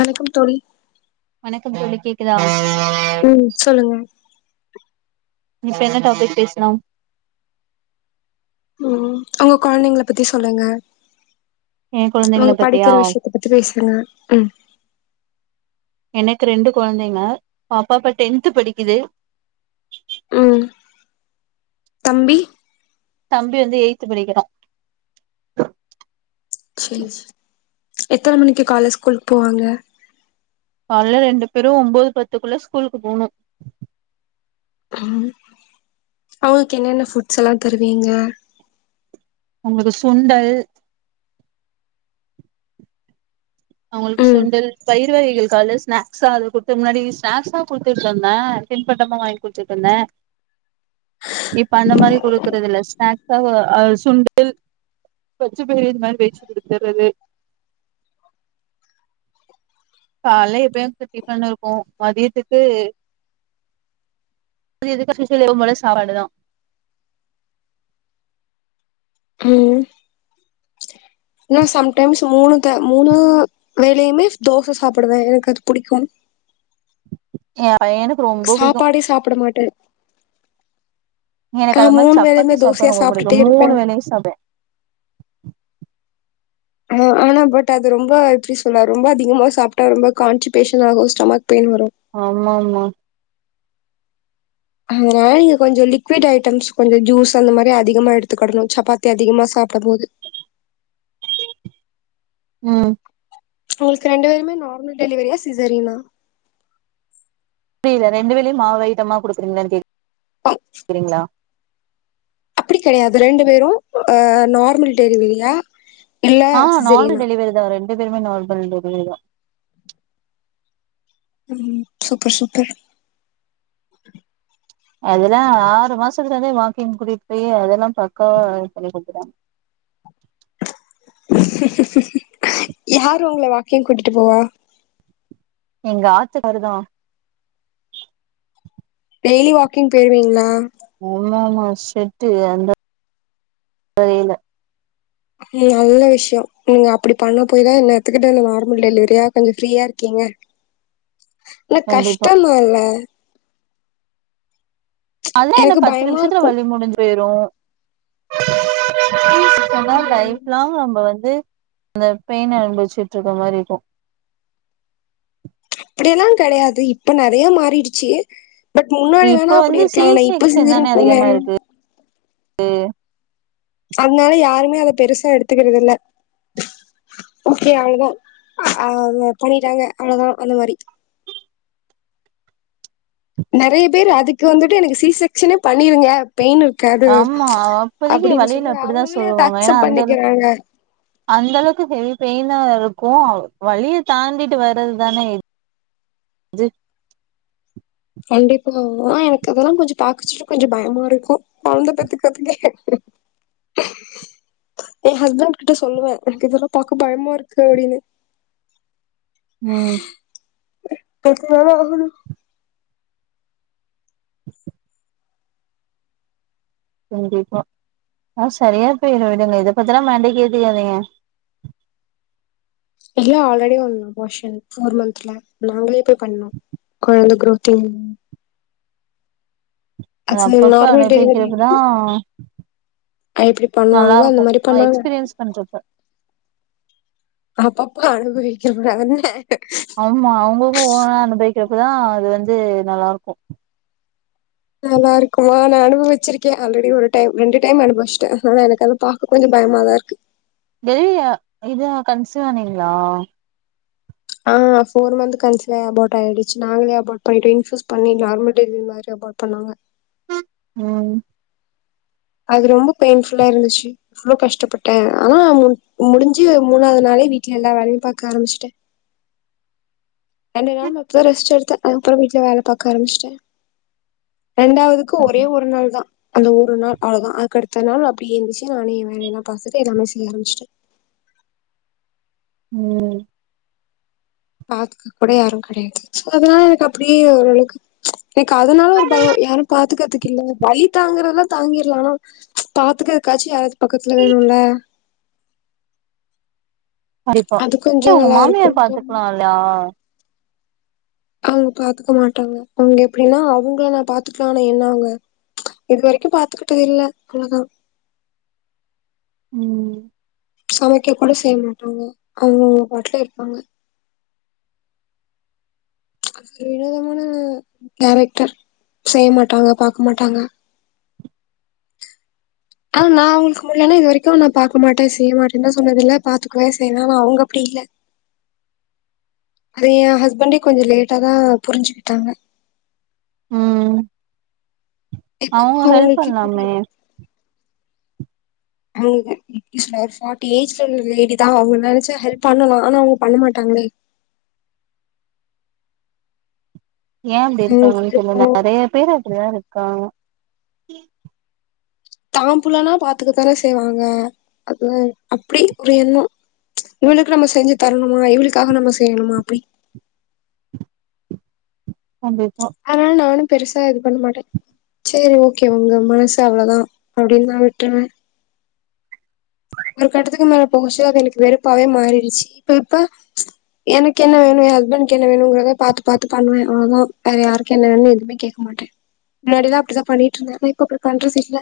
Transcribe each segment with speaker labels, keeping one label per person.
Speaker 1: வணக்கம் தோழி.
Speaker 2: வணக்கம் தோழி கேக்குதா?
Speaker 1: ம் சொல்லுங்க.
Speaker 2: இன்னக்கி என்ன டாபிக் பேசலா?
Speaker 1: ம் உங்க கொழந்தைங்கள பத்தி சொல்லுங்க.
Speaker 2: என் கொழந்தைங்கள
Speaker 1: அவுங்க
Speaker 2: பத்தியா
Speaker 1: படிக்கிற விஷயத்த பத்தி பேசுங்க ம்
Speaker 2: கு ரெண்டு கொழந்தைங்க பாப்பா இப்ப டென்த்து படிக்குது
Speaker 1: ம் தம்பி
Speaker 2: தம்பி வந்து எய்த்து படிக்கிறா.
Speaker 1: செரி செரி. எத்தன மணிக்கு கால்ல ஸ்கூலுக்கு போவாங்க?
Speaker 2: கால்ல ரெண்டு பேரு ஒம்போது பத்துக்குள்ள ஸ்கூலுக்கு போகணு
Speaker 1: ஆ அவங்களுக்கு என்னென்ன ஃபுட்ஸ் எல்லா தருவீங்க?
Speaker 2: அவுங்களுக்கு சுண்டல் அவங்களுக்கு
Speaker 1: ம்
Speaker 2: சுண்டல் பயிறு வகைகள் காலல ஸ்நா க்ஸ் அது குட்த்துறக்கு முன்னாடி ஸ்நாக்ஸாதா குடுத்துட்டு இருந்தே தின்பண்டமு வாங்கி குடுத்துட்டு இருந்தே இப்ப அந்த மாரி குடுக்குறது இல்ல ஸ்நாக்காக ஆ சுண்டல் பச்ச பயிறு இந்த மாரி வேவுச்சி குடுக்கறது கால்ல எப்பயு [inaudible] டிஃபன் இருக்கு மதியத்துக்கு மதியோ [inaudible] எப்பவும் போல சாப்பாடுதா.
Speaker 1: ம் நா சம்டைம்ஸ் மூணு க மூணு வேளையுமே தோச சாப்பிடுவே எனக்கு அது புடிக்கு
Speaker 2: ஆ
Speaker 1: சாப்பாடே சாப்பட மாட்டே ஆ
Speaker 2: எனக்கு அது மாரி
Speaker 1: மூணு வேலையுமே
Speaker 2: சப்பாத்தி சாப்ட்டா
Speaker 1: தோசையா
Speaker 2: ரொம்ப புடிக்கு.
Speaker 1: சாப்ட்டுட்டே இருப்பே
Speaker 2: மூணு வேளையு சாப்டுவே.
Speaker 1: ஆ ஆனா பட் அது ரொம்ப எப்டி சொல்ல ரொம்ப அதிகமா சாப்ட்டா ரொம்ப கான்சிபேஷன் ஆகு ஸ்டமக்
Speaker 2: ஆமா ஆமா
Speaker 1: அதனால நீங்க கொஞ்சோ லிக்விட் ஐட்டம்ஸ் கொஞ்சோ ஜூஸ் அந்த மாரி அதிகமா எடுத்துக்கடணோ சப்பாத்தி அதிகமா சாப்பிடும் போது
Speaker 2: உம்
Speaker 1: உங்களுக்கு ரெண்டு பேருமே நார்மல் டெலிவரியா சிசறியனா
Speaker 2: புரியல ரெண்டு வேலையும் மாவுஅயிட்டமா கொடுக்கிறிங்களா சரிங்களா [unintelligible]
Speaker 1: அப்படி கிடையாது ரெண்டு பேரும்ஹ நார்மல் டெலிவரியா இல்ல
Speaker 2: ஆஹ் நார்மல்
Speaker 1: சிசேரியனா
Speaker 2: டெலிவர்தான் ரே எ பெருமே நர்மல்டெலவரிதான்
Speaker 1: உம் சூப்பர் சூப்பர்
Speaker 2: அதெல்லா ஆறு மாசத்துலே வாக்கிங் கூட்டிட்டு போய் அதெல்லா பக்காவா பண்ணி கொடுத்துறாங்க
Speaker 1: [inaudible] யாரு உங்கள வாக்கிங் கூட்டிட்டு போவா
Speaker 2: எங்க ஆத்துக்காருதான்
Speaker 1: டெய்லி வாக்கிங் போயிருவீங்களா
Speaker 2: ஆமா ஆமா செட்டு அந்த தெரியில
Speaker 1: நல்ல விஷயம் நீங்க அப்படி பண்ண போயிதான் என்ன எத்துக்கிட்ட இந்த நார்மல் டெலிவரியா கொஞ்சோ ஃப்ரீயா இருக்கீங்க நன
Speaker 2: கண்டிப்பா
Speaker 1: கஷ்டமால [inaudible]
Speaker 2: அதான் என்ன
Speaker 1: எனக்கு
Speaker 2: பத்து
Speaker 1: பயமா
Speaker 2: நிமிஷத்துல
Speaker 1: இருக்கு
Speaker 2: வழி முடிஞ்சு பேயிரும் [inaudible] [inaudible]
Speaker 1: ம்
Speaker 2: லைஃப்லாங் நம்ம வந்து வந்து அந்த பெயின அனுபவிச்சுட்டு இருக்க மாரி இருக்கும்
Speaker 1: அப்டியெல்லாம் கெடையாது இப்ப நெறைய மாறிடுச்சு பட் முன்னாடி
Speaker 2: இப்போ
Speaker 1: வேணா அப்டி
Speaker 2: வந்து சி
Speaker 1: இருக்கலாம் நா இப்ப
Speaker 2: செக்ஷன் தானே
Speaker 1: சிசேரியன் பண்ணா
Speaker 2: அதிகமா இருக்கு [unintelligible]
Speaker 1: அதனால யாருமே அத பெருசா எடுத்துக்கிறது இல்ல ஓகே அவ்ளதான் ஆ பண்ணிட்டாங்க அவ்ளதான் அந்த மாரி நெறைய பேர் அதுக்கு வந்துட்டு எனக்கு சீ செக்ஷனே பண்ணிருங்க பெயின் இருக்காது
Speaker 2: ஆமா அப்போதக்கு
Speaker 1: அப்படின்னு
Speaker 2: வழியில
Speaker 1: சொல்லி
Speaker 2: அப்டித்தான்
Speaker 1: அவங்களே அத
Speaker 2: சொல்லுவாங்க ஏன்னா
Speaker 1: அக்செப்ட்
Speaker 2: அந்தளவு
Speaker 1: பண்ணிக்கிறாங்க
Speaker 2: அந்த அளவுக்கு ஹேல்த் பெயினா இருக்கும் வழிய தாண்டிட்டு வர்றதுதானே
Speaker 1: கண்டிப்பா எனக்கு இதெல்லாம் கொஞ்சம் பாக்கச்சுட்டு கொஞ்சம் பயமா இருக்கும் கொழந்த பெத்துக்கத்துக்க எ‌ ஏன் ஹஸ்பண்ட் கிட்ட சொல்லுவேன் எனக்கு இதெல்லாம் பாக்க பயமா இருக்கு அப்டின்னு
Speaker 2: ம்
Speaker 1: பெத்து தானே ஆகனும்
Speaker 2: கண்டிப்பா ஆ சரியா பேயிரும் விடுங்க இத பத்தன்னா மண்டைக்கு ஏத்துகாதேங்க
Speaker 1: இல்ல ஆல்ரெடி ஒரு அபாஷன் ஃபோர் மந்த்ல நாங்களே போய் பண்ணோம் கொழந்த குரோத் இல்ல
Speaker 2: அது அப்பப்ப
Speaker 1: நார்மல் டெலிவரி
Speaker 2: அனுபக்கிறப்பதான்
Speaker 1: எப்டி
Speaker 2: நல்லா
Speaker 1: பண்ணுவாங்களோ அந்த
Speaker 2: இருக்கும்
Speaker 1: மாரி பண்ணாங்க.
Speaker 2: எக்ஸ்பீரியன்ஸ் பண்றப்ப
Speaker 1: அப்பப்ப அனுபவிக்கிற கூடாதுதானே
Speaker 2: அமா அவுங்க அ அப்பதான் அது வந்து நல்லா இருக்கும்
Speaker 1: நல்லாருக்குமா நான் அனுபவச்சிருக்கேன் ஆல்ரெடி ஒரு டைம் ரெண்டு டைம் அனுப வச்சிட்டேன் ஆனா எனக்கு அத பாக்க கொஞ்சம் பயமாதான் இருக்கு
Speaker 2: டெலிவரி இத கன்சிவானிங்களா
Speaker 1: ஆ ஃபோர் மந்த் கன்ஸ்லே அபாட் ஆயிடுச்சு நாங்களே அபோட் பண்ணிம் இன்ஃசூஸ் பண்ணி நார்மல் டெலிவரி மாரி அபோட் பண்ணாங்க
Speaker 2: ம்
Speaker 1: அது ரொம்ப பெயின்ஃபுல்லா இருந்துச்சு அவ்ளோ கஷ்டப்பட்டே ஆனா முடுஞ்சு மூணாவ்து நாளே வீட்ல எல்லா வேலையு பாக்க ஆரமிச்ட்டே ரெண்டு நாள் மட்டு தா ரெஸ்ட் எடுத்தே அதப்றொ வீட்ல வேல பாக்க ஆரமிச்ட்டே ரெண்டாவதுக்கு ஒரே ஒரு நாள் தா அந்த ஒரு நாள் அவ்ளதா அதுக்கடுத்த நாள் அப்டியே எந்துச்சு நானே எ வேல எல்லா பாத்துட்டு எல்லாமே செய்ய ஆரமிச்ட்டே
Speaker 2: ம்
Speaker 1: பாத்துக்க கூட யாரு கடயாது சோ அதுனால எனக்கு அப்டியே ஓரளவுக்கு எனக்கு அதுனால ஒரு பயொ யாரு பாத்துக்கற்து இல்ல வலி தாங்குறதுலா தாங்கிர்லா ஆனா பாத்துக்குறக்காச்சி யாரா பக்கத்ல வேணுல்ல
Speaker 2: கண்டிப்பா
Speaker 1: அது
Speaker 2: ஏ
Speaker 1: கொஞ்சோ
Speaker 2: உங்க
Speaker 1: நல்லா இருக்கு
Speaker 2: மாமியார் பாத்துக்லால்லயா
Speaker 1: அவுங்க பாத்துக்க மாட்டாங்க அவுங்க எப்டின்னா அவுங்கள நா பாத்துக்லா ஆனா என்ன அவுங்க இது வரைக்கு பாத்துக்கிட்டதில்ல அவ்ளதா
Speaker 2: ம்
Speaker 1: சமைக்க கூட செய்ய மாட்டாங்க அவுங்கவுங்க பாட்ல இருப்பாங்க வினோதமான கேரக்டர் செய்ய மாட்டாங்க பாக்க மாட்டாங்க ஆனா நா அவுங்களுக்கு முல்லன்னா இது வரைக்கு நா பாக்க மாட்டே செய்ய மாட்டேன்லா சொன்னதில்ல பாத்துக்குவே செய்வே ஆனா அவுங்க அப்டி இல்ல அது ஏ ஹஸ்பண்டே கொஞ்ச லேட்டாதா புருஞ்சுகிட்டாங்க
Speaker 2: ம்
Speaker 1: இப்ப
Speaker 2: அவுங்க ஹெல்ப்
Speaker 1: அவங்களுக்கே
Speaker 2: பண்லாமே
Speaker 1: புரியுது [unintelligible] ஃபாட்டி ஏஜ்ல உள்ள லேடிதா அவுங்க நெனச்சா ஹெல்ப் பண்ணலா ஆனா அவுங்க பண்ண மாட்டாங்ளே
Speaker 2: ஏ அப்டி
Speaker 1: அவங்களுக்கு
Speaker 2: இருக்காங்கனு தெர்ல
Speaker 1: விருப்போ
Speaker 2: நறைய பேரு அப்டிதா இருக்காங்க கி
Speaker 1: தாம் புள்ளனா பாத்துக்கத்தான செய்வாங்க அது அப்டி ஒரு எண்ணொ இவளுக்கு நம்ம செஞ்சு தரணுமா இவளுக்காக நம்ம செய்னுமா அப்டி
Speaker 2: கண்டிப்பா
Speaker 1: அதனால நானு பெருசா இது பண்ண மாட்டெ சேரி ஓகே உங்க மனசு அவ்ளதா அப்டின் நா விட்ருவே ஒரு கட்டத்துக்கு மேல போகுச்சு அது எனக்கு வெறுப்பாவே மாறிடுச்சு இப்ப இப்ப எனக்கு என்ன வேணு எ ஹஸ்பண்ட்க்கு என்ன வேணுங்கிறத பாத்து பாத்து பண்ணுவே அவ்ளதா வேற யாருக்கு என்ன வேணுனு எதுமே கேக்கமாட்டெ முன்னாடில்லா அப்டிதா பண்ணிட்ருந்தே ஆனா இப்ப அப்டி பண்றதில்ல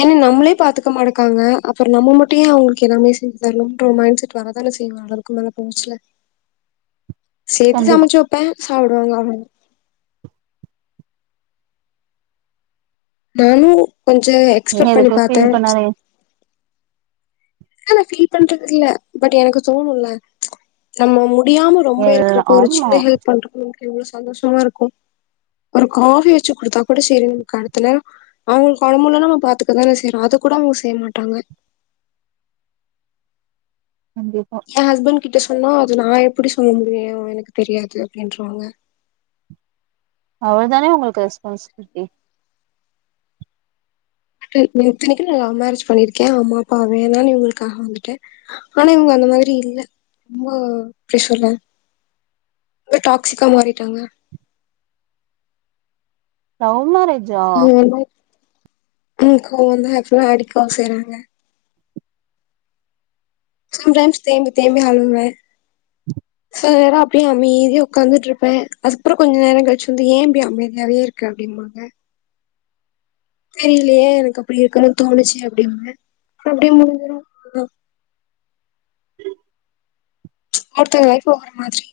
Speaker 1: ஏன்ன நம்மளே பாத்து க்க மாடக்காங்க அப்பற நம்ம மட்டு ஏ அவுங்கள்க்கு எல்லாமே செஞ்சு தர்ணுன்ற ஒ மைண்ட் செட் வரதான செய்யு அவருக்கு [unintelligible] சேத்து
Speaker 2: கண்டிப்பா
Speaker 1: சமச்சு வப்பே சாப்டுவாங்க அவ்ளதா நானு கொஞ்ச
Speaker 2: நீங்க
Speaker 1: எக்ஸ்பெட் பண்ணி
Speaker 2: எதுக்கு
Speaker 1: பாத்தெ
Speaker 2: ஃபீல் பண்ணாதீங்க
Speaker 1: நாலா ஃபீல் பண்றதில்ல பட் எனக்கு தோணுல்ல நம்ம மு முடியாம ரொம்ப
Speaker 2: எல்லா
Speaker 1: இருக்குறப்ப ஒரு
Speaker 2: ஆமா
Speaker 1: சின்ன ஹெல்ப் பண்றப்ப எவ்ளோ சந்தோஷமா இருக்கு ஒரு காஃபி வச்சு குடுத்தா கூட சேரின் கடத்தல அவுங்களுக்கு ஒடம் முல்லனா நம்ம பாத்துக்க தான செய்றோ அத கூட அவுங்க செய்ய மாட்றாங்க
Speaker 2: கண்டிப்பா
Speaker 1: எ ஹஸ்பண்ட் கிட்ட சொன்னா அது நா எப்பிடி சொல்ல முடியு எ‌ வ எனக்கு தெரியாது அப்டின்ருவாங்க
Speaker 2: அவர்தானெ உங்களுக்கு ரெஸ்பான்சிபிலிட்டி
Speaker 1: இத்தனைக்கு நா லவ் மேரேஜ் பண்ணிருக்கே அம்மா அப்பா வேணானு இவுங்களுக்காக வந்துட்டே ஆனா இவுங்க அந்த மாதிரி இல்ல அம்மா பிரஷர்ல ஒரு டாக்சிக்கா மாறிட்டாங்க
Speaker 2: லவ் மேரேஜ்
Speaker 1: ஆஹ [unintelligible] கிளிக் கோவம்வந்தா ஆக்சுலா அடிக்க செய்றாங்க சம்டம்ஸ் தேம்பி தேம்பி அழுவுவேன் சில நேரம் அப்படியே அமைதிய உட்காந்துட்டு இருப்பேன் அதுக்கப்புறம் கொஞ்சம் நேரம் கழிச்சு வந்து ஏன்இப்படி அமைதியாவே இருக்கு அப்படிம்பாங்க தெரியலையே எனக்கு அப்படி இருக்கன்னு தோணுச்சி அப்படின்ப அப்டியே முடிஞ்சரும் ஒருத்தங்க லைஃப் ஒவ்வொரு மாதிரி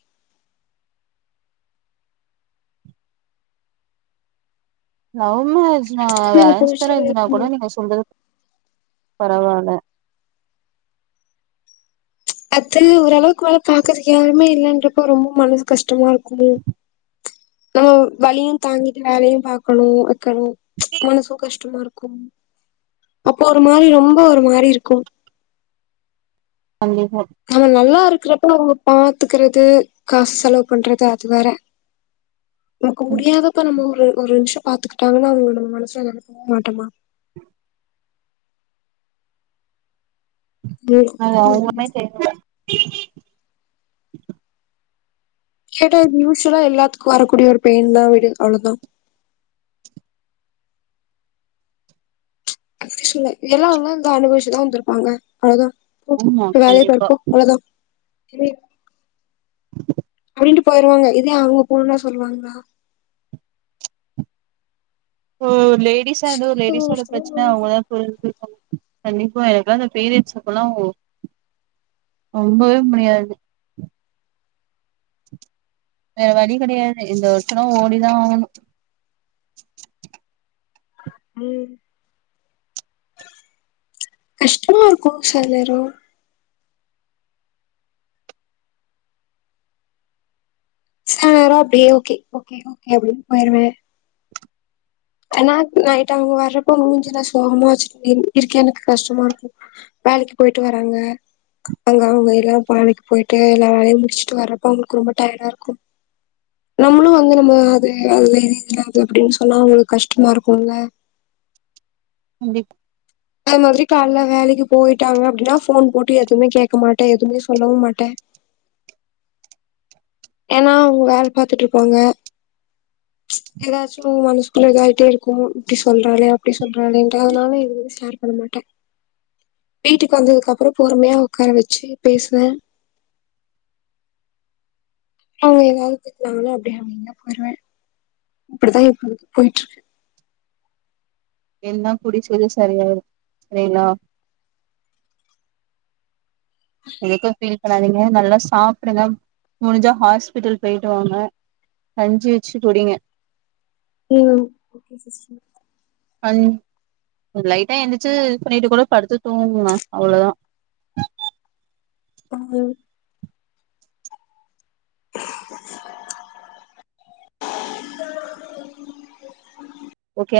Speaker 2: லவ் [unintelligible] ஆம்மாஜனா
Speaker 1: எடுத்துக்க
Speaker 2: வேற
Speaker 1: மேல
Speaker 2: இ
Speaker 1: போச்சு
Speaker 2: பேறஜனா கூட நீங்க சொல்றது [unintelligible] பரவால
Speaker 1: அத்த ஓரளவுக்கு வேலை பாக்கறதுக்கு யாருமே இல்லன்றப்போ ரொம்ப மனசு கஷ்டமா இருக்குமமோ நஹ வலியும் தாங்கிட்டு வேலையும் பாக்கணும் வைக்கணும் மனசும் கஷ்டமா இருக்கும் அப்போ ஒரு மாரி ரொம்ப ஒரு மாரி இருக்கும்
Speaker 2: கண்டிப்பா
Speaker 1: நம்ம நல்லா இருக்குறப் கூட இருக்குறவங்கள பாத்துக்கறது காசு செலவு பண்றது அது வேற நமக்கு
Speaker 2: ம்,
Speaker 1: முடியாதப்ப நம்ம ஒரு ஒரு நிமிஷம் பார்த்துக்கிட்டாங்கன்னா அவுங்களுடைய மனச இழக்கவே மாட்டமா
Speaker 2: [inaudible]
Speaker 1: அவங்களுக்கு
Speaker 2: ஆஹ
Speaker 1: புரிய
Speaker 2: உ மா
Speaker 1: மாட்டேங்குது
Speaker 2: [inaudible] [inaudible]
Speaker 1: கேட்டா யூசுல்லா எல்லாத்துக்கும் வரக்கூடிய ஒரு பெயின் தா விடு அவ்வளதா அப்ப சொல்ல எல்லாம் க அபழச்சிதான் வந்திருப்பாங்க அவ்வளவுதான்
Speaker 2: ஆமா
Speaker 1: ப்போலாரையும்
Speaker 2: கண்டிப்பா
Speaker 1: தடுப்போ அவளதான் உ [unintelligible] ட் போயிருவாங்க இதே அவங்க போணும்ன்னா சொல்லுவாங்களா
Speaker 2: ஓஓ ம் [unintelligible] லேடிஸ்இருந்த லேடிஸோட பிரச்சனை அவங்களதான் சரிஞ்சங்க கண்டிப்பா எனக்கு ல அந்த ப்ரியட்ஸ் அப்பல்லாம் ரொம்பவே முடியாது வேற வழி கிடையாது இந்த வருஷல ஓடிதான் ஆவணும்
Speaker 1: ம் கஷ்டமா இருக்கும் சிலநேரம் சார அப்படியே ஓகே ஓகே ஓகே அப்டின்னு போயிருவேன் ஏனா நைட் அவங்க வர்றப்ப மூஞ்சில சோகமா வச்சு இருக்கே எனக்கு கஷ்டமா இருக்கும் வேலைக்கு போயிட்டு வராங்க அங்க அவங்க எல்லாம் வேலைக்கு போயிட்டு எல்லாம் வேலையையும் முடிச்சுட்டு வர்றப்ப அவங்களுக்கு ரொம்ப டயர்ட இருக்கும் நம்மளும் வந்து நம்ம அது அது இதுலது அப்படின்னு சொன்னா அவங்களுக் கஷ்டமா இருக்கும்ள
Speaker 2: கண்டிப்
Speaker 1: அத மாதரி காலைல வேலைக்கு போயிட்டாங்க ந அப்படின்னா போன் போட்டு எதுவுமே கேக்க மாட்டேன் எதுவுமே சொல்லவும் மாட்டே ஏனா அவங்க வேல பாத்துட்டு இருப்பாங்க ஏதாச்சும் மனசுக்குள்ள தாயிட்டே இருக்கும் இப்படி சொல்றாலே அப்படி சொல்றாலே அதனால எதுவும் ஷேர் பண்ண மாட்டேன் வீட்டுக்கு வந்ததுக்கு அப்புறம் பொறுமையா உக்கார வச்சு பேசுவேன் அவங்க ஏதாவது திட்ங்கன்னா அப்படியே அமைதியா போயிருவேன் அப்டித்தான் ப்ப போயிட் இருக்கு
Speaker 2: என்ன குடிச்சது சரியா சரிலா [unintelligible] [unintelligible] டாதீங்க நல்லா சாப்பிடுங்க முடிஞ்சா ஹாஸ்பிட்டல் போயிட்டுவாங்க கஞ்சி வச்சு குடிங்க
Speaker 1: ம்
Speaker 2: அ லைட்டா எந்திச்சு இது பண்ணிட்டு கூட படுத்து தூங்கனா அவ்ளோதான்
Speaker 1: அது [inaudible]
Speaker 2: ஓகே